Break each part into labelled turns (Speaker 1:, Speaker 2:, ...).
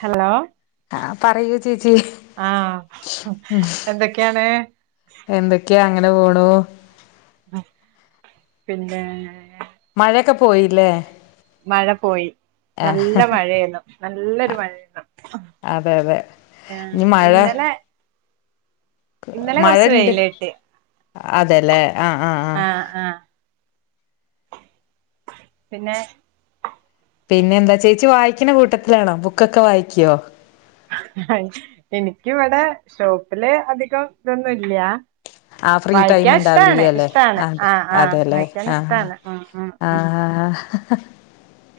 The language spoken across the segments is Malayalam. Speaker 1: ഹലോ
Speaker 2: ആ പറയൂ ചേച്ചി
Speaker 1: ആഹ് എന്തൊക്കെയാണ്?
Speaker 2: എന്തൊക്കെയാ അങ്ങനെ പോണു
Speaker 1: പിന്നെ
Speaker 2: മഴയൊക്കെ പോയില്ലേ?
Speaker 1: മഴ പോയി.
Speaker 2: ആ
Speaker 1: നല്ല മഴെന്നും നല്ലൊരു മഴാണ്
Speaker 2: ഇഞ്ഞ്മഴ
Speaker 1: ഇന്നലെ കൊറച്ച്
Speaker 2: മഴണ്ട്
Speaker 1: വെയില് കിട്ടി
Speaker 2: അതെല്ലേ ആഹ് ആഹ്
Speaker 1: പിന്നെ
Speaker 2: പിന്നെ എന്താ ചേച്ചി വായിക്കണ കൂട്ടത്തിലാണോ ബുക്കൊക്കെ വായിക്കോ?
Speaker 1: എനിക്ക ഇവിടെ ഷോപ്പില് അധികം ഇതൊന്നും ഇല്ല.
Speaker 2: ആ ഫ്രീ ടൈം
Speaker 1: വായിക്കാൻ ഇഷ്ടാണ്
Speaker 2: ഉണ്ടാവില്ലേ അല്ലേ
Speaker 1: ഇഷ്ടാണ്
Speaker 2: അതെ
Speaker 1: ആഹ് ആഹ് വായിക്കാൻ ഇഷ്ടാണ് ഉം ഉം ഉം
Speaker 2: ആഹാ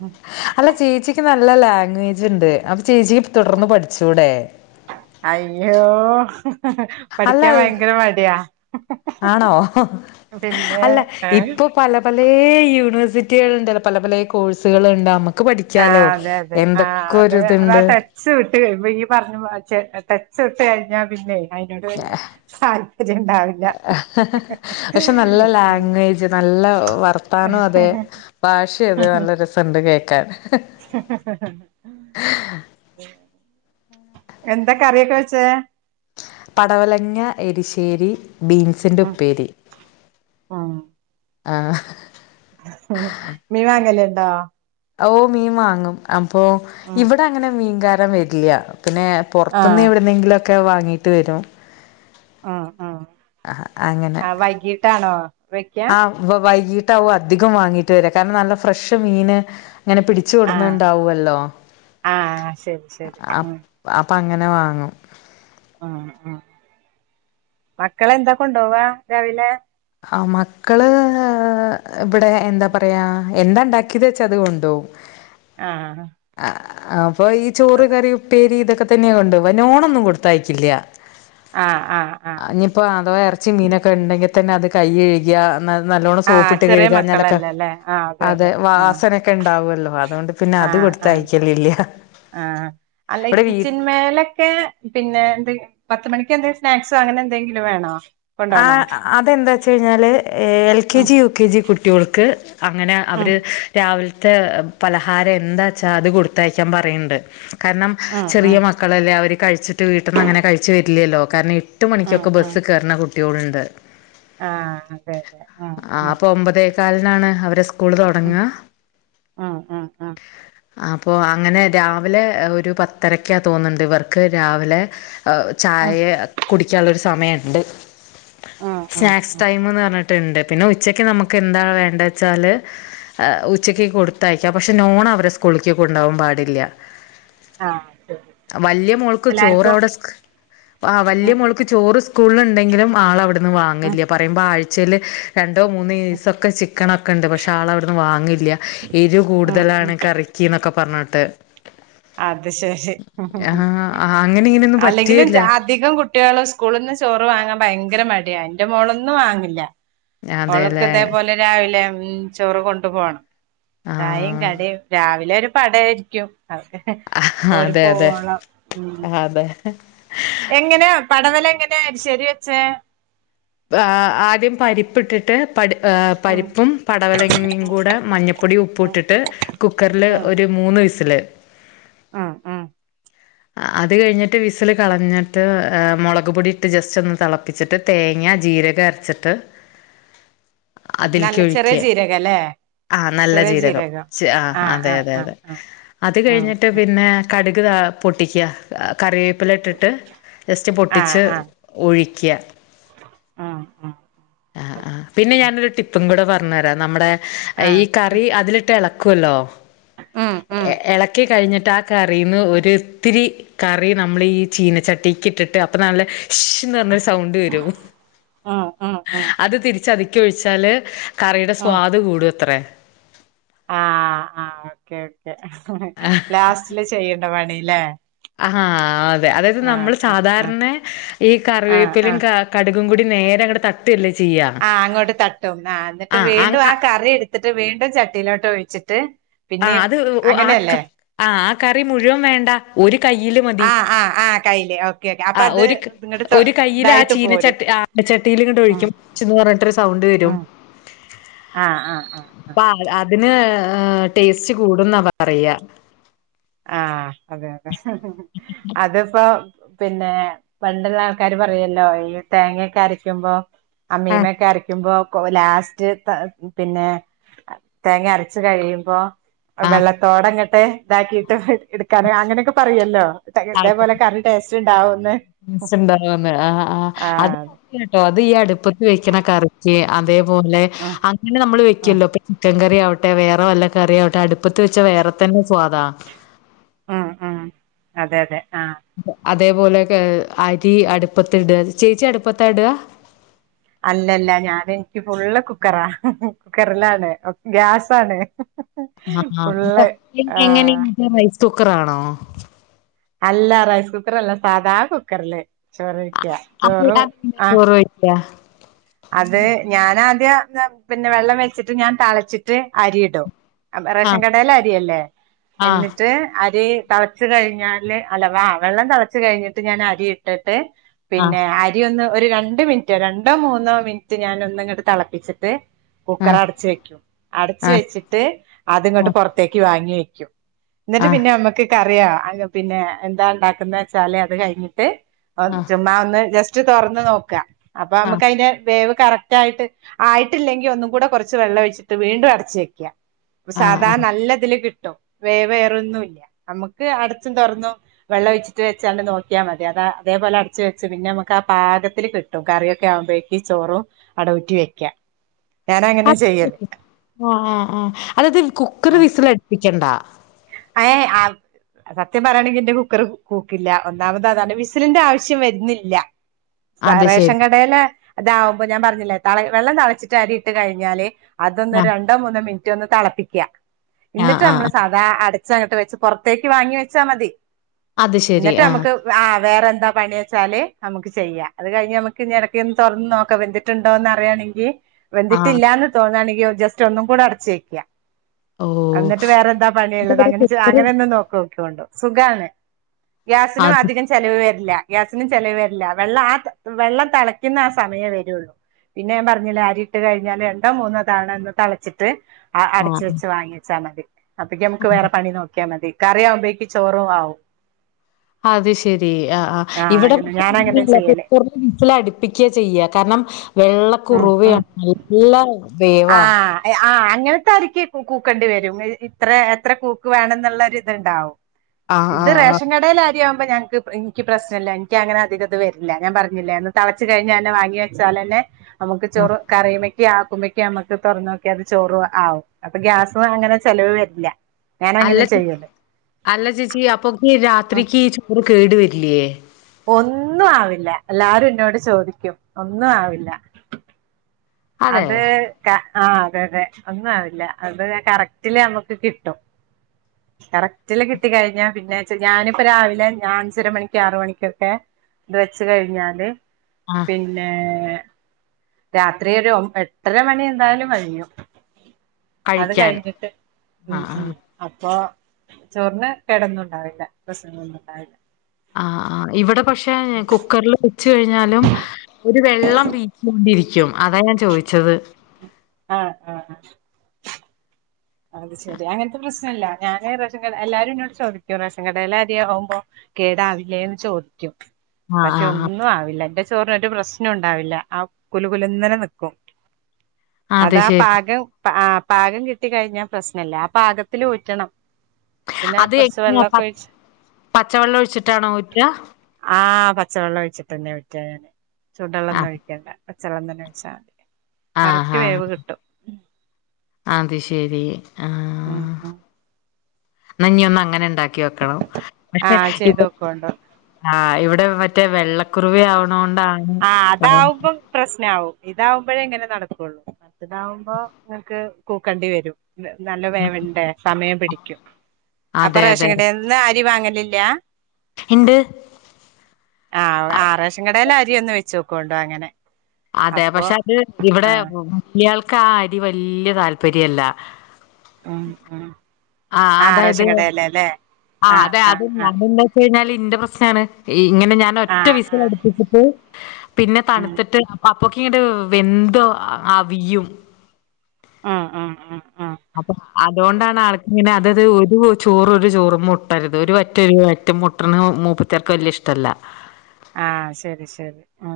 Speaker 1: ഉം
Speaker 2: അല്ല ചേച്ചിക്ക് നല്ല ലാംഗ്വേജ് ഉണ്ട് അപ്പൊ ചേച്ചിക്ക് തുടർന്ന് പഠിച്ചുടെ?
Speaker 1: അയ്യോ പഠിക്കാൻ
Speaker 2: അല്ല
Speaker 1: ഭയങ്കര മടിയാ
Speaker 2: ആണോ
Speaker 1: പിന്നെ
Speaker 2: അല്ല
Speaker 1: ഏഹ്
Speaker 2: ഇപ്പൊ പല പലേ യൂണിവേഴ്സിറ്റികൾണ്ടല്ല പല പലേ കോഴ്സുകളുണ്ട നമ്മുക്ക് നമുക്ക് പഠിക്കാലോ
Speaker 1: ആഹ് അതെ അതെ ആഹ്
Speaker 2: എന്തൊക്കെ
Speaker 1: അത്
Speaker 2: ഒര്
Speaker 1: അതാ
Speaker 2: തുണ്ട്
Speaker 1: ടച്ച് വിട്ട് കഴിയ്പോ ഈ പറഞ്ഞഞ് ടച്ച് വിട്ട കഴിഞ്ഞാ പിന്നെ അതിനോട് തന്നെ താല്പര്യംണ്ടാവില്ല
Speaker 2: പക്ഷെ നല്ല ലാംഗ്വേജ് നല്ല വർത്താനോ അതെ ഭാഷേ അതെ നല്ല രസണ്ട് കേക്കാൻ.
Speaker 1: ഹ്ഹ്ഹ് എന്തൊ കറിയൊക്കെ വെചേ?
Speaker 2: പടവലങ്ങ എരിശ്ശേരി, ബീൻസിന്റെ ഉപ്പേരി
Speaker 1: ആഹ്
Speaker 2: ആഹ്
Speaker 1: മീ വാങ്ങൽ ഉണ്ടോ?
Speaker 2: ഓ മീൻ വാങ്ങും അപ്പൊ
Speaker 1: ഉം
Speaker 2: ഇവിടെ അങ്ങനെ മീൻകാരം വരില്ല പിന്നെ
Speaker 1: ആ
Speaker 2: പുറത്തുന്ന് എവിടുന്നെങ്കിലൊക്കെ വാങ്ങീട്ട് വരും
Speaker 1: ഉം ഉം
Speaker 2: ആ അങ്ങനെ
Speaker 1: ആ വൈകീട്ടാണോ വെക്കാ?
Speaker 2: വൈകീട്ടാവോ അധികം വാങ്ങീട്ട് വരാ കാരണം നല്ല ഫ്രഷ് മീൻ ഇങ്ങനെ പിടി - ച്ച
Speaker 1: ആഹ്
Speaker 2: കൊടന്ന്ണ്ടാവല്ലോ
Speaker 1: ആഹ് ശരി ശരി
Speaker 2: അ
Speaker 1: ഉം
Speaker 2: അപ്പൊ അങ്ങനെ വാങ്ങും
Speaker 1: ആ ആ മക്കളന്താ കൊണ്ടുവാ രാവിലെ?
Speaker 2: ആ മക്കള് വിടെ ന്താ പറയാ എന്താ ണ്ടാക്കിയത് വെച്ച അത് കൊണ്ടോകും [inaudible]
Speaker 1: ആഹ്
Speaker 2: ആ അപ്പൊ ഈ ചോറ്, കറി, ഉപ്പേരി ഇതൊക്കെ തന്നെ കൊണ്ടോവാ നോണൊന്നും കൊടുത്തായിക്കില്ല.
Speaker 1: ആഹ് ആഹ് ആ
Speaker 2: പ്പോൾ അതോ ഇറച്ചി മീനൊക്കെ ണ്ടെങ്കിൽ തന്നെ അത് കൈ കഴുകിയാ നല്ലോണം
Speaker 1: ആഹ്
Speaker 2: സോപ്പട്ട്
Speaker 1: ചെറിയ
Speaker 2: കഴുകാണാഞ്ഞാലൊക്കെ
Speaker 1: മക്കളല്ലല്ലേ ആഹ് അതെ
Speaker 2: അത്
Speaker 1: അതെ ആഹ്
Speaker 2: വാസനൊക്കെണ്ടാവല്ലോ അതോണ്ട് പിന്നെ അത്
Speaker 1: ആഹ് ആഹ്
Speaker 2: കൊടുത്തയക്കലില്ല.
Speaker 1: ആഹ് അല്ല
Speaker 2: ഇവിടെ വീട്ട്
Speaker 1: ഇച്ചിന്മേലൊക്കെ പിന്നെ ന്തെ പത്ത് മണിക്ക് എന്തെങ്കും സ്നാക്സോ അങ്ങനെ എന്തെങ്കിലും വേണോ?
Speaker 2: ആ
Speaker 1: കൊണ്ടോണോ
Speaker 2: അതെന്താച്ചഴിഞ്ഞാല് എൽ കെ
Speaker 1: ഉം
Speaker 2: ജി യു കെ ജി കുട്ടികൾക്ക് അങ്ങനെ
Speaker 1: ഉം
Speaker 2: അവര് രാവിലത്തെ പലഹാരം എന്താച്ചാ അത് കൊടുത്തയക്കാൻ പറയണ്ട് കാരണം
Speaker 1: ഉം ഉം
Speaker 2: ചെറിയ മക്കളല്ലേ അവർ കഴിച്ചിട്ട് വീട്ടിൽന്നങ്ങനെ കഴിചിട്ട് വരില്ലല്ലോ കാരണം ട്ട്
Speaker 1: ഉം
Speaker 2: മണിക്കൊക്കെ ബസ്സ് കയറുന്ന കുട്ടികളുണ്ട്
Speaker 1: ആ അതെ ലെ
Speaker 2: ആപ്പൊ ഒമ്പതേ കാലിനാണ് അവരെ സ്കൂള്
Speaker 1: ഉം
Speaker 2: തുടങ്ങ?
Speaker 1: ഉം ഉം ഉം
Speaker 2: അപ്പൊ അങ്ങനെ രാവിലെ ഒരു പത്തരക്കാ തോന്നുന്നുണ്ട് ഇവർക്ക് രാവിലെ അ
Speaker 1: ഉം
Speaker 2: ചായയെ കുടിക്കാനുള്ളൊരു സമയണ്ട്.
Speaker 1: ഉം ഉം
Speaker 2: സ്നാക്സ്
Speaker 1: ഉം
Speaker 2: ടൈംന്ന് പറഞ്ഞിട്ടുണ്ട് പിന്നെ ഉച്ചക്ക് നമുക്ക് എന്താ വേണ്ട വെച്ചാല് ഉച്ചക്ക് കൊടുത്തയക്കാ പക്ഷെ നോൺ അവരെ സ്കൂളിലെക്ക് കൊണ്ടാകൻ പാടില്ല
Speaker 1: ആഹ് ശരി
Speaker 2: വലിയ മോൾക്ക്
Speaker 1: എല്ലാർക്കും
Speaker 2: ചോറവിടെ ആ വല്യയ
Speaker 1: ഉം
Speaker 2: മോള്ക്ക് ചോറ് സ്കൂളിൽ ണ്ടെങ്കിലും ആൾവിടന്ന്
Speaker 1: ഉം
Speaker 2: വാങ്ങില്ല പറയുമ്പോ ആഴ്ചയില് രണ്ടോ മൂന്നോ ഈസക്കെ ചിക്കനൊക്കെ ണ്ട് പക്ഷേ ആളവിടുന്ന് വാങ്ങില്ല എരി
Speaker 1: ഉം ഉം
Speaker 2: കൂടുതലാണ് കറിക് ചീ ന്നൊക്കെ പറഞ്ഞിട്ട്
Speaker 1: അത് ശരി
Speaker 2: ആ അങ്ങനെ ഇങ്ങനെയൊന്നും
Speaker 1: അല്ലെങ്കിലും
Speaker 2: പറ്റുകയില്ല
Speaker 1: അധികം കു- ട്ട്യാൽ സ്കൂളിൽ നിന്ന് ചോറ് വാങ്ങാൻ ഭയങ്കര മടിയാണ് എന്റെ മോളൊന്നും വാങ്ങില്ല
Speaker 2: അതെല്ലേ
Speaker 1: ഒള്ക്കിതേപോലെ രാവിലെ ചോറ് കൊണ്ടു പോകണം
Speaker 2: ആ
Speaker 1: ചയിം കടിം രാവിലെ ഒരു പട ആയിരിക്കും അവക്കെ ഓര്
Speaker 2: അതെ അതെ
Speaker 1: പോവോളം ഉം
Speaker 2: അതെ
Speaker 1: എങ്ങനെ പടവല എങ്ങനെയ എരിശ്ശേരി വെച്ചേ
Speaker 2: ആദ്യം പരിപ്പിട്ടിട്ട് പടി
Speaker 1: ഉം
Speaker 2: പരിപ്പും പടവലങ്ങയും
Speaker 1: ഉം
Speaker 2: കൂടെ മഞ്ഞൾപ്പൊടിയും
Speaker 1: ഉം
Speaker 2: ഉപ്പുട്ടിട്ട് കുക്കറില് ഒരു മൂന്ന് വിസില്
Speaker 1: ആ ആഹ്
Speaker 2: അത് കഴിഞ്ഞിട്ട് വിസിൽ കളഞ്ഞിട്ട് മുളക് പൊടി ഇട്ട് ജസ്റ്റ് ഒന്ന് തിളപ്പിച്ചിട്ട് തേങ്ങ ജീരക അരച്ചിട്ട് അതിലേക്ക്
Speaker 1: നല്ല ചെറിയ
Speaker 2: ഒഴിക്കുക
Speaker 1: ചീരക അല്ലേ
Speaker 2: ആ നല്ല ജീരകം ആ
Speaker 1: ആഹ്
Speaker 2: അതെ
Speaker 1: ആഹ്
Speaker 2: അതെ
Speaker 1: ആഹ്
Speaker 2: അതെ
Speaker 1: ആഹ്
Speaker 2: അത്
Speaker 1: ഉം
Speaker 2: കഴിഞ്ഞിട്ട്
Speaker 1: ഉം
Speaker 2: പിന്നെ കടുക് താ പൊട്ടിക്കുക കറിവേപ്പില ഇട്ടിട്ട് ജസ്റ്റ്
Speaker 1: ആഹ്
Speaker 2: പൊട്ടിച്ച് ഒഴിക്കുക
Speaker 1: ആഹ് ആഹ്
Speaker 2: പിന്നെ ഞാനൊരു ടിപ്പും കൂടെ പറഞ്ഞു തരാം നമ്മുടെ ഈ
Speaker 1: ആഹ്
Speaker 2: ക റി അതിലിട്ട് ഇളക്കുവല്ലോ
Speaker 1: ഉം ഉം
Speaker 2: ഇളക്കി കഴിഞ്ഞിട്ട് ആ കറിന്ന് ഒരിത്തിരി കറി നമ്മൾ ഈ ചീനച്ചട്ടിക്ക് ഇട്ടിട്ട് അപ്പൊ നല്ല ഇഷന്ന് പറഞ്ഞൊരു സൗണ്ട് വരും
Speaker 1: ആ
Speaker 2: അത് തിരിച്ച് ചതിക്ക് ഒഴിച്ചാല് കറിയുടെ
Speaker 1: ഉം
Speaker 2: സ്വാദ് കൂടൂ അത്രേ
Speaker 1: ആഹ് ആ ഓക്കെ ഓക്കേ ലാസ്റ്റില് ചെയ്യേണ്ട പണില്ലേ
Speaker 2: ഹാ അതെ അതായത്
Speaker 1: ആഹ്
Speaker 2: നമ്മൾ
Speaker 1: ആഹ് ആഹ്
Speaker 2: സാധാരണ ഈ
Speaker 1: ആഹ്
Speaker 2: കറിവേപ്പിലും
Speaker 1: ആഹ്
Speaker 2: ക കടുകും കൂടി നേരെ അങ്ങട്ട് തട്ട ത്തില്ലേ ചെയ്യാം
Speaker 1: ആഹ് അങ്ങോട്ട് തട്ടും ആ എന്നിട്ട് വീണ്ടും ആ കറി എടുത്തിട്ട് വീണ്ടും ചട്ടിയിലോട്ട് ഒഴിച്ചിട്ട്
Speaker 2: ആ
Speaker 1: പിന്നെയും
Speaker 2: അത് ആ
Speaker 1: അങ്ങനെയല്ലേ
Speaker 2: ആ് ആ കറി മുഴുവൻ വേണ്ട ഒരു കയ്യില് മതി
Speaker 1: കൈയിൽ ഓക്കെ ഓക്കെ
Speaker 2: ആ
Speaker 1: അപ്പൊ അത്
Speaker 2: ഒരു
Speaker 1: ഇങ്ങോട്ട് തൊ-
Speaker 2: ഒരു കയ്ൽ ആ
Speaker 1: ഇതായിട്ട് പോരും
Speaker 2: ചീനച്ചട്ടി ആനച്ചട്ടിൽ ഇങ്ങണ്ട്
Speaker 1: ഉം
Speaker 2: ഒഴിക്കും ച്ചന്ന് പറഞ്ഞിട്ടൊരു സൗണ്ട് വരും
Speaker 1: ആഹ് ആഹ് ആഹ്ആഹ്
Speaker 2: അപ്പ അതിന് ടേസ്റ്റ് കൂടുന്ന പറയ
Speaker 1: ആഹ് അതെ അതെ അതിപ്പോ പിന്നെ പണ്ടുള്ള ആൾക്കാര് പറയൂല്ലോ ഈ തേങ്ങൊക്കെ അരയ്ക്കുമ്പോ
Speaker 2: ആ
Speaker 1: അമ്മിമേക്കെ അര കുമ്പോ ലാസ്റ്റ് പിന്നെ തേങ്ങ അരച്ച് കഴിയുമ്പോ
Speaker 2: ആ
Speaker 1: വെള്ളത്തോടങ്ങട്ടെ ഇതാക്കിട്ട് എടുക്കൻ അങ്ങനെയൊക്കെ പറയല്ലോ ഇതേപോലെ കറി ടേസ്റ്റ് ഉണ്ടാവൂന്ന്
Speaker 2: [unintelligible] ആഹ് ആഹ് അത്
Speaker 1: അതെ
Speaker 2: [inaudible] കേട്ടോ അത് ഈ അടുപ്പത്തി വെക്കണ കറിക്ക് അതേപോലെ
Speaker 1: ഉം
Speaker 2: അങ്ങനെ നമ്മള്
Speaker 1: ഉം
Speaker 2: വെക്കല്ലോ ഇപ്പൊ ചിക്കൻ കറി ആവട്ടെ വേറെ വല്ല കറി ആവട്ടെ അടുപ്പത്ത് വെച്ച വേറെ തന്നെ സ്വാദാ
Speaker 1: ഉം ഉം അതെ അതെ ആഹ്
Speaker 2: അതേപോലെക് അരി അടുപ്പത്തി ഇട ചേച്ചി അടുപ്പത്ത ഇടുക
Speaker 1: അല്ലല്ല ഞാന് എനിക്ക് ഫുള്ള് കുക്കറ കുക്കറിലാണ് ഗ്യാസാണ്
Speaker 2: ആ
Speaker 1: ഫുള്ള്
Speaker 2: [unintelligible] എങ്ങനെ
Speaker 1: ആഹ്
Speaker 2: നിങ്ങനെ റൈസ് കുക്കറാണോ?
Speaker 1: അല്ലാ റൈസ് കുക്കർ അല്ലാ സാദാ കുക്കറില് ചോറ്രിക്ക ചോറും ആഹ
Speaker 2: അ
Speaker 1: അത്. ഞാൻ ആദ്യം പിന്നെ വെള്ളം വെച്ചിട്ട് ഞാൻ തളച്ചിട്ട് അരി ഇടും റേഷൻ
Speaker 2: ആഹ്
Speaker 1: കടേലെ അരിയല്ലേ.
Speaker 2: ആഹ്
Speaker 1: എന്നിട്ട് അരി തളച് കഴിഞ്ഞാല് അല്ല വ വെള്ളം തെളച് കഴിഞ്ഞിട്ട് ഞാൻ അരി ഇട്ടിട്ട്
Speaker 2: ആഹ്
Speaker 1: പിന്നെ അരി ഒന്ന് ഒരു രണ്ട് മിൻറ്റോ രണ്ടോ മൂന്നോ മിനിറ്റ് ഞാൻ ഒന്ന് ഇങ്ങട്ട് തളപ്പിച്ചിട്ട് കുക്കർ അടച്ച് വെക്കും. അടച്ച്
Speaker 2: ആഹ്
Speaker 1: വെച്ചിട്ട് അതിങ്ങട്ട്
Speaker 2: ആഹ്
Speaker 1: പൊറത്തേക്ക് വാങ്ങി വെക്കും ഇന്നട്ട്
Speaker 2: ആഹ്
Speaker 1: പിന്നെ നമ്മക്ക് കറിയാ പിന്നെ എന്താ ഇണ്ടാക്കുന്ന വെച്ചാല് അത് കഴിഞ്ഞിട്ട്
Speaker 2: ആഹ്
Speaker 1: ചുമ്മാ ഒന്ന് ജസ്റ്റ് തൊറന്ന് നോക്ക അപ്പൊ
Speaker 2: ആഹ്
Speaker 1: നമുക്ക് അതിന്റെ വ് കറക്റ്റ് ആായിട്ട് ആയിട്ടില്ലെങ്കിൽ ഒന്നും കൂടെ കുറച്ച് വെള്ളം വെച്ചിട്ട് വീണ്ടും അടച്ച വെക്ക
Speaker 2: ആഹ് ആഹ്
Speaker 1: സാധാ
Speaker 2: ആഹ്
Speaker 1: നല്ല ഇതില് കിട്ടും. വേവേറൊന്നുല്ല അമ്മക്ക് അടച്ചും തൊറന്നു വെള്ള ഒഴിച്ചിട്ട് വെച്ചാണ്ട് നോക്കിയാ മതി. അത് അതേപോലെ അടച്ച് വെച്ച് പിന്നെ നമക്ക് ആ പാകത്തില് കിട്ടും. കറിയൊക്കെ ആകുമ്പ ചോറും അടവിറ്റി വെക്ക ഞാൻ അങ്ങനെ ചെയ്യല്
Speaker 2: അത് ആഹ് ആഹ് ആഹ് അതത് കുക്കർ വിസൽ അടുപ്പിച്ചണ്ടാ
Speaker 1: എഹ് ആഹ് സത്യം പറയയാണെങ്കി ഇന്റെ കുക്കർ കൂക്കില്ല. ഒന്നാമത് അതാണ് വിസിലിന്റെ ആവശ്യം വെരുന്നില്ല
Speaker 2: അത് ശരി
Speaker 1: റേഷൻകടേല്ല ഇതാവുമ്പോ ഞാൻ പറഞ്ഞില്ലേ തള വെള്ളം തെളച്ചിട്ട് അരി ഇട്ട് കഴിഞ്ഞാല് അതൊന്ന്
Speaker 2: ആഹ്
Speaker 1: രണ്ടോ മൂന്നോ മിനിറ്റോ ഒന്ന് തളപ്പിക്ക
Speaker 2: ആഹ്
Speaker 1: ഇന്നട്ട് നമ്മള്
Speaker 2: ആഹ്
Speaker 1: സാധ അത അടച്ചങ്ങട്ട് വെച്ച് പൊറത്തേക്ക് വാങ്ങി വെച്ചാ മതി.
Speaker 2: അത് ശരി
Speaker 1: ഇന്നട്ട്
Speaker 2: ആഹ്
Speaker 1: നമക്ക് ആഹ് വേറെ എന്താ പണി വെച്ചാല് നമക്ക് ചെയ്യ. അത് കഴിഞ് നമക്ക് എടക്ക് [unintelligible] ന്ന് തൊറന്ന് നോക്ക വെന് ണ്ടോന്ന് അറിയാണെങ്കി
Speaker 2: ആഹ്
Speaker 1: വെന്തിട്ടില്ലാന്ന് തോന്നാണെങ്കി ജസ്റ്റ് ഒന്നും കൂടെ അടച്ച് വെക്ക
Speaker 2: ഓ
Speaker 1: എന്നിട്ട് വേറെന്താ
Speaker 2: ഇവിടെ
Speaker 1: [unintelligible]
Speaker 2: കുക്കർ
Speaker 1: അങ്ങെനെന്ന് നോക്കോക്ക്യാേണ്ടു സുഖാണ് ഗ്യാസിന്
Speaker 2: അത്
Speaker 1: അതി ചെലവ് വര്ല്ല. ഗ്യാസിനു ചെലവ് വര്ല്ല. വെള്ളം ആ വെള്ളംതെളയ്ക്കുന്ന ആ സമയേ വരൊള്ളൂ പിന്നെ ഞാൻ പറഞ്ഞില്ലെ അരി ഇട്ട് കഴിഞ്ഞാല് അണ്ടോ മൂന്നോ തളതാ [unintelligible] ന്ന് തളച്ചിട്ട് അടച്ച്
Speaker 2: ആഹ്
Speaker 1: വെച്ച് വാങ്ങി വച്ചാ മതി. അപ്പ നമുക്ക് വേറെ പണി നോക്ക്യാ മതി. കറി ആവുമ്പെഴേക്ക് ചോറും ആവും
Speaker 2: അത് ശരി ആഹ് ആഹ് ഇവിടെ
Speaker 1: അങ്ങനെ ഞാൻ
Speaker 2: [unintelligible]
Speaker 1: അങ്ങനെ ചെയ്യല്
Speaker 2: വിസിലടിപ്പിക്ക്യ ചെയ്യ കാര്ണം
Speaker 1: ഉം ഉം
Speaker 2: വെള്ളക്കുറുവയാണ് നല്ല [unintelligible]
Speaker 1: ആഹ് ആഹ് അങ്ങനത്തെ ആരിക്ക് കൂക്കേണ്ടി വെരും. ഇത്ര എത്ര കൂക്ക് വേണം എന്നുള്ളര് ഇത്ണ്ടാവും
Speaker 2: ആഹ്
Speaker 1: ഇത്
Speaker 2: ആഹ് ആഹ്
Speaker 1: റേഷൻ കടേലെ ആര്യാവുമ്പോ ഞ ഇൻക്ക് പ്രശ്ന ഇല്ല ഇൻക്ക് അങ്ങനെ അധിക ഇത് വര്ല്ല. ഞാൻ പറഞ്ഞില്ലേ എന്ന് തളച്ചു കഴിഞ്ഞാല് വാങ്ങി വെച്ചാലെന്നെ നമുക്ക്
Speaker 2: ആഹ്
Speaker 1: ചെറു കറിയുമക്ക് ആഹ് ക്ക്യ നമ്മക്ക് തൊറന്നോക്ക്യ അത് ചോറു ആവും. അപ്പൊ ഗ്യാസും അങ്ങനെ ചെലവ് വര്ല്ല
Speaker 2: അല്ല [unintelligible] അല്ല ചേച്ചി അപ്പൊക്ക് ഈ
Speaker 1: ഉം
Speaker 2: രാത്രിക്ക് ചോറ് കേട് വര്ലേ?
Speaker 1: ഒന്നും ആവില്ല. എല്ലാരും ഇന്നോട് ചോദിക്കും ഒന്നും ആവില്ല
Speaker 2: അതെ
Speaker 1: അത് ക്കഹ് ആഹ് അതെ അതെ ഒന്നും ആവില്ല അത് കറക്റ്റില് അമ്മക്ക് കിട്ടും കറക്റ്റില കിട്ടി കഴിഞ്ഞ പിന്നെ ഞാനിപ്പ രാവിലെ ഞാ അഞ്ചര മണിക്ക് ആറ് മണിക്കൊക്കെ ഇത് വെച്ച് കഴിഞ്ഞാല്
Speaker 2: ആഹ്
Speaker 1: പിന്നേ എത്രയൊരു എട്ട്ര മണി എന്തായാലും കഴിയും അത്
Speaker 2: കഴിക്കാൻ
Speaker 1: കഴിഞ്ഞിട്ട് ഉം
Speaker 2: ആഹ്
Speaker 1: ഉം
Speaker 2: ആഹ്
Speaker 1: അപ്പൊ ചോറിന് കെടൊന്നുണ്ടാവില്ല. പ്രശ്നൊന്നും ഉണ്ടാവില്ല
Speaker 2: അഹ് ആഹ് ഇവടെ പക്ഷെ കുക്കറ്ല് വെച്ച് കഴിഞ്ഞാലും ഒരു വെള്ളം വീക്ക് കൊണ്ടിരി ക്ക്യും അതാ ഞാൻ ചോദിച്ചത്
Speaker 1: അഹ് ആഹ് ആഹ് അത് ശെരി. അങ്ങൻത്തെ പ്രസ്നല്ല. ഞാന് റേഷൻ കട എല്ലാരും ഇന്നോട് ചോദിക്കും റേഷൻ കടേലെ അര്യാവു മ്പൊ കേടാവില്ലേന്ന് ചോദിക്കും.
Speaker 2: ആഹ്
Speaker 1: പക്ഷെ
Speaker 2: ആഹ്
Speaker 1: ഒന്നും ആവില്ല എന്റെ ചോറിനൊരു പ്രശ്നം ഉണ്ടാവില്ല. ആ കുലുകുലന്നനെ നിക്കും
Speaker 2: അത്
Speaker 1: അതാ
Speaker 2: ശരി
Speaker 1: പാകം ആഹ് പാകം കിട്ട ട്ടി കഴിഞ്ഞാ പ്രസ്നല്ല ആ പാകത്തിൽ ഊറ്റണം പിന്നെ
Speaker 2: അത്
Speaker 1: കുറച്ച്
Speaker 2: എങ്ങ
Speaker 1: വെള്ളമൊക്കെ ഒഴിച്ച്
Speaker 2: പച്ചവെള്ളം ഒഴിച്ചിട്ടാണോ ഊറ്റ
Speaker 1: ആഹ പച്ചവെള്ളം ഒഴിച്ചിട്ട്ന്നെ വിറ്റ ഞാന് ചൂടുെള്ളം ഒന്നും
Speaker 2: ആഹ്
Speaker 1: ഒഴിക്കണ്ട പച്ചെളം തന്ന ഓച്ചാൽ മതി കറക്റ്റ് വേവ് കിട്ട
Speaker 2: ആ അത് ശരി ആഹ
Speaker 1: ഉ ഹ്
Speaker 2: നഞ്ഞിന്ന് അങ്ങനെ ഉണ്ടാക്കി വെക്കണം പക്ഷെ
Speaker 1: ആഹ്
Speaker 2: ഇപ്പ
Speaker 1: ചെയ്തോക്കോണ്ടു
Speaker 2: ആഹ് ഇവിടെ മറ്റേ വെള്ളക്കുറിവി ആവണണ്ടാണ്
Speaker 1: ആഹ് അതാവുമ്പം പ്രശ്ന ആവും ഇതാവുമ്പോഴേ എങ്ങനെ നടക്കുള്ളൂ താവുമ്പോ നിക്ക് കൂക്കേണ്ടി വരും ല്ലേ നല്ല വേവ്വേണ്ട സമയം പിടിക്കും അപ്പൊ
Speaker 2: അതെ
Speaker 1: റേഷൻ
Speaker 2: അതെ
Speaker 1: ക ന്ന് അരി വാങ്ങലില്ല
Speaker 2: ഇണ്ട്
Speaker 1: ആഹ ആ റേഷകടേല അരി ഒന്ന് വെച്ചക്കെണ്ടോ അങ്ങനെ
Speaker 2: അതെ
Speaker 1: അപ്പൊ
Speaker 2: പക്ഷെ അത് ഇവിടെ
Speaker 1: ആഹ്
Speaker 2: ഇയാൾക്ക് ആ അരി വല്യ താല്പര്യല്ല
Speaker 1: ആഹ ആഹ
Speaker 2: ആ അതായത് ആ
Speaker 1: ആഹ്
Speaker 2: അതെ അത്
Speaker 1: ആഹ്
Speaker 2: ഞാന
Speaker 1: ആഹ്
Speaker 2: എന്താ വച്ച കഴിഞ്ഞാല് ഇന്റെ പ്രശ്നമാണ് ഇങ്ങനെ ഞാൻ ഒറ്റ
Speaker 1: ആഹ്
Speaker 2: വിസ
Speaker 1: ആഹ്
Speaker 2: അടുപ്പിച്ചിട്ട് പിന്നെ
Speaker 1: ഉം
Speaker 2: തണുത്തിട്ട് അപ്പൊക്ക ഇങ്ങട്ട വെന്ത അവിയും
Speaker 1: ആഹ ആഹ ആഹ ആഹ
Speaker 2: അപ്പൊ അതുകൊണ്ടാണ് ആൾക്ക ഇങ്ങനെ അതത് ഒരു ചോർ ഒരു ചോറ്മ്മേ ഓട്ടരുത് ഒരു വറ്റ് ഒർവറ്റിമെ ഒറ്റ ട്ട്ണ് മൂപ്പത്തേർക്ക് വലിയ ഇഷ്ടല്ല
Speaker 1: ആഹ ശരി ശരി ആ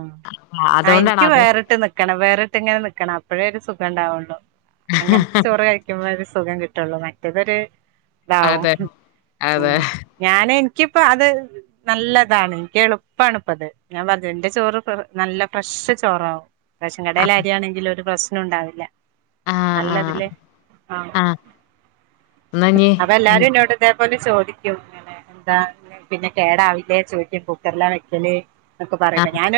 Speaker 1: ആ
Speaker 2: അതുകൊണ്ടാണ്
Speaker 1: എനിക്ക്
Speaker 2: അത്
Speaker 1: വേറിട്ട് നി ക്കണം വേറിട്ട് ഇങ്ങനെ നിക്കണം അപ്പഴേ ഒരു സുഖം ഉണ്ടാവുള്ളു അങ്ങനത്തെ ചോറ് കഴി ക്കുമ്പ ഒരു സുഖം കിട്ടുള്ളൂ മറ്റേതൊരു ഇതാവും
Speaker 2: അതെ
Speaker 1: ഉം
Speaker 2: അതെ
Speaker 1: ഉ ഞൻ നിക്കിപ്പോ അത് നല്ലതാണ് എനിക്ക എളു പ്പണിപ്പത്. ഞാൻ പറഞ്ഞ എന്റെ ചോറ് നല്ല ഫ്രഷ് ചോറാവും റേഷൻ കടൽ
Speaker 2: ആഹ്
Speaker 1: ആരിയാണെങ്കിൽ ഒരു പ്രശ്നം ഉണ്ടാവില്ല
Speaker 2: ആഹ് ആഹ്
Speaker 1: നല്ലതില്ലേ ആ
Speaker 2: ആഹ് എന്നാ ഇഞ്ഞ്
Speaker 1: അപ്പ എല്ലാരും എന്നോട് തേപോലെ ചോദിക്കും അങ്ങനെ എന്താ പിന്നെ കേടാവില്ല ചോദിക്കും കുക്കറില്ലാ വെക്കല് ഒക്ക പറയ്പ
Speaker 2: ആഹ്
Speaker 1: ഞാൻ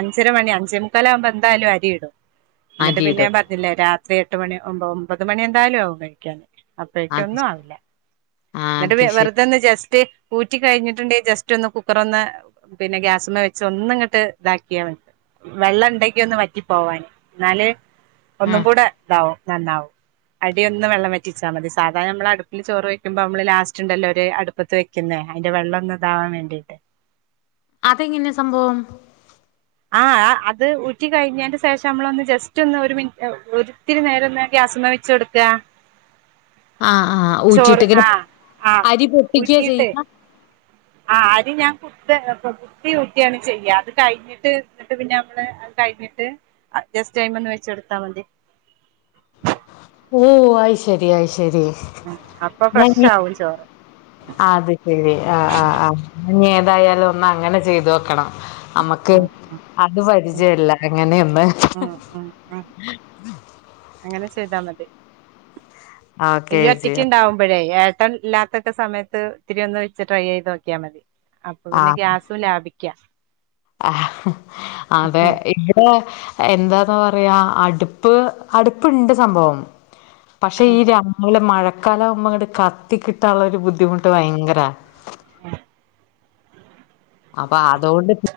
Speaker 1: അഞ്ചര മണി അഞ്ച മുക്കാല ആവുമ്പോ എന്തായാലും അരി ഇടും എന്നിട്ട് പിന്നെ
Speaker 2: അരിയിടും
Speaker 1: ഞാൻ പറഞ്ഞില്ലേ രാത്രി എട്ട് മണി ഒമ്പത് മണി എന്തായാലും ആവും കഴിക്കൻ അപ്പേയ്ക്ക്
Speaker 2: അതെ
Speaker 1: ഒന്നും ആവില്ല
Speaker 2: ആഹ് അത്
Speaker 1: എന്നിട്ട്
Speaker 2: ശരി
Speaker 1: വെറുതൊന്ന് ജസ്റ്റ് ഊറ്റി കഴിഞ്ഞിട്ടുണ്ടങ്കിൽ ജസ്റ്റ് ഒന്ന് കുക്കർ ഒന്ന് പിന്നെ ഗ്യാസമ്മ വെച്ച് ഒന്ന് ഇങ്ങട്ട് ഇതാക്കിയാ മ വെള്ളം ഇണ്ടങ്കി ഒന്ന് വറ്റി പോവാൻ എന്നാല് ഒന്നും
Speaker 2: ആഹ്
Speaker 1: കൂടെ ഇതാവും നന്നാവും അടി ഒന്ന് വെള്ളം വറ്റിച്ചാ മതി സാധാ നമ്മളൾ അടുപ്പില് ചോറ് വെക്കുമ്പോ നമ്മള് ലാസ്റ്റ് ഇണ്ടല്ലോ ഒരു അടുപത്ത് വെ ക്ക്ന്ന് അയിന്റെ വെള്ളന്ന് ഇതാവാൻ വേണ്ടിയിട്ട്
Speaker 2: അതെങ്ങനെ സംഭവം
Speaker 1: ആ അത് ഉറ്റി കൈന്നെന്റെ ശേഷം നമ്മളൊന്ന് ജസ്റ്റ് ഒന്ന് ഒരു മിനി അഹ് ഒരു ത്തിരി നേരം ഒന്ന് അ ഗ്യാസമ്മേ വച്ച് കൊടുക്ക
Speaker 2: ആഹ ആഹ്
Speaker 1: ചോറ്
Speaker 2: ഊറ്റിയിട്ടക്കനെ
Speaker 1: ആഹ് ആഹ്
Speaker 2: അരി പൊട്ടിക്കെ ചെയ്യ
Speaker 1: ആഹ് അരി ഞാൻ കു ത് [unintelligible] കുത്തിഉറ്റെന്ന് ചെയ്യ അത് കഴിഞ്ഞിട്ട് എന്നിട്ട് പിന്നെ നമ്മള് അത് കഴിഞ്ഞിട്ട് അഡ് ജസ്റ്റ് അയിമ്മേ ഒന്ന് വെച്ചെടുത്താൽ മതി
Speaker 2: ഓ ആയി ശരി ആയി ശരി
Speaker 1: ഉ അപ്പൊ ഫ്രഷ ആവും ചോറ്
Speaker 2: അത് ശെരി ആ ആ ആ ഇനി ഏതായാലും ഒന്ന് അങ്ങനെ ചെയ്തു നോക്കണം നമക്ക്
Speaker 1: ഉം ഉം
Speaker 2: അത്
Speaker 1: ഉം
Speaker 2: പരിചയല്ല എങ്ങനെയൊന്ന്
Speaker 1: ഉം ഉം ഉം അങ്ങനെ ചെയ്താ മതി
Speaker 2: ഓക്കെ
Speaker 1: ഇയ്യ്
Speaker 2: ചേച്ചി
Speaker 1: ഒറ്റക്ക്ണ്ടാവുമ്പോഴേ ഏട്ടൻ ഇല്ലാ ത്തസമയത്ത് ഒത്തിരി ഒന്ന് വെച്ച് ട്രൈ ചെയ്ത് നോക്കിയാൽ മതി അപ്പൊ പിന്നെ ഗ്യാസും ലാഭിക്കാ
Speaker 2: ആ അതെ
Speaker 1: ഉം
Speaker 2: എന്താന്ന പറയാ അടുപ്പ് അടുപ്പ് ഇണ്ട് സംഭവം പക്ഷെ ഈ
Speaker 1: ഉം
Speaker 2: രാവിലെ മഴ ഴക്കാലവുമ്മ അങ്ങട് കത്തി കിട്ടാനുള്ള ഒരു ബുദ്ധിമുട്ട് ഭയങ്കര
Speaker 1: ഉം
Speaker 2: അപ്പൊ അതുകൊണ്ട്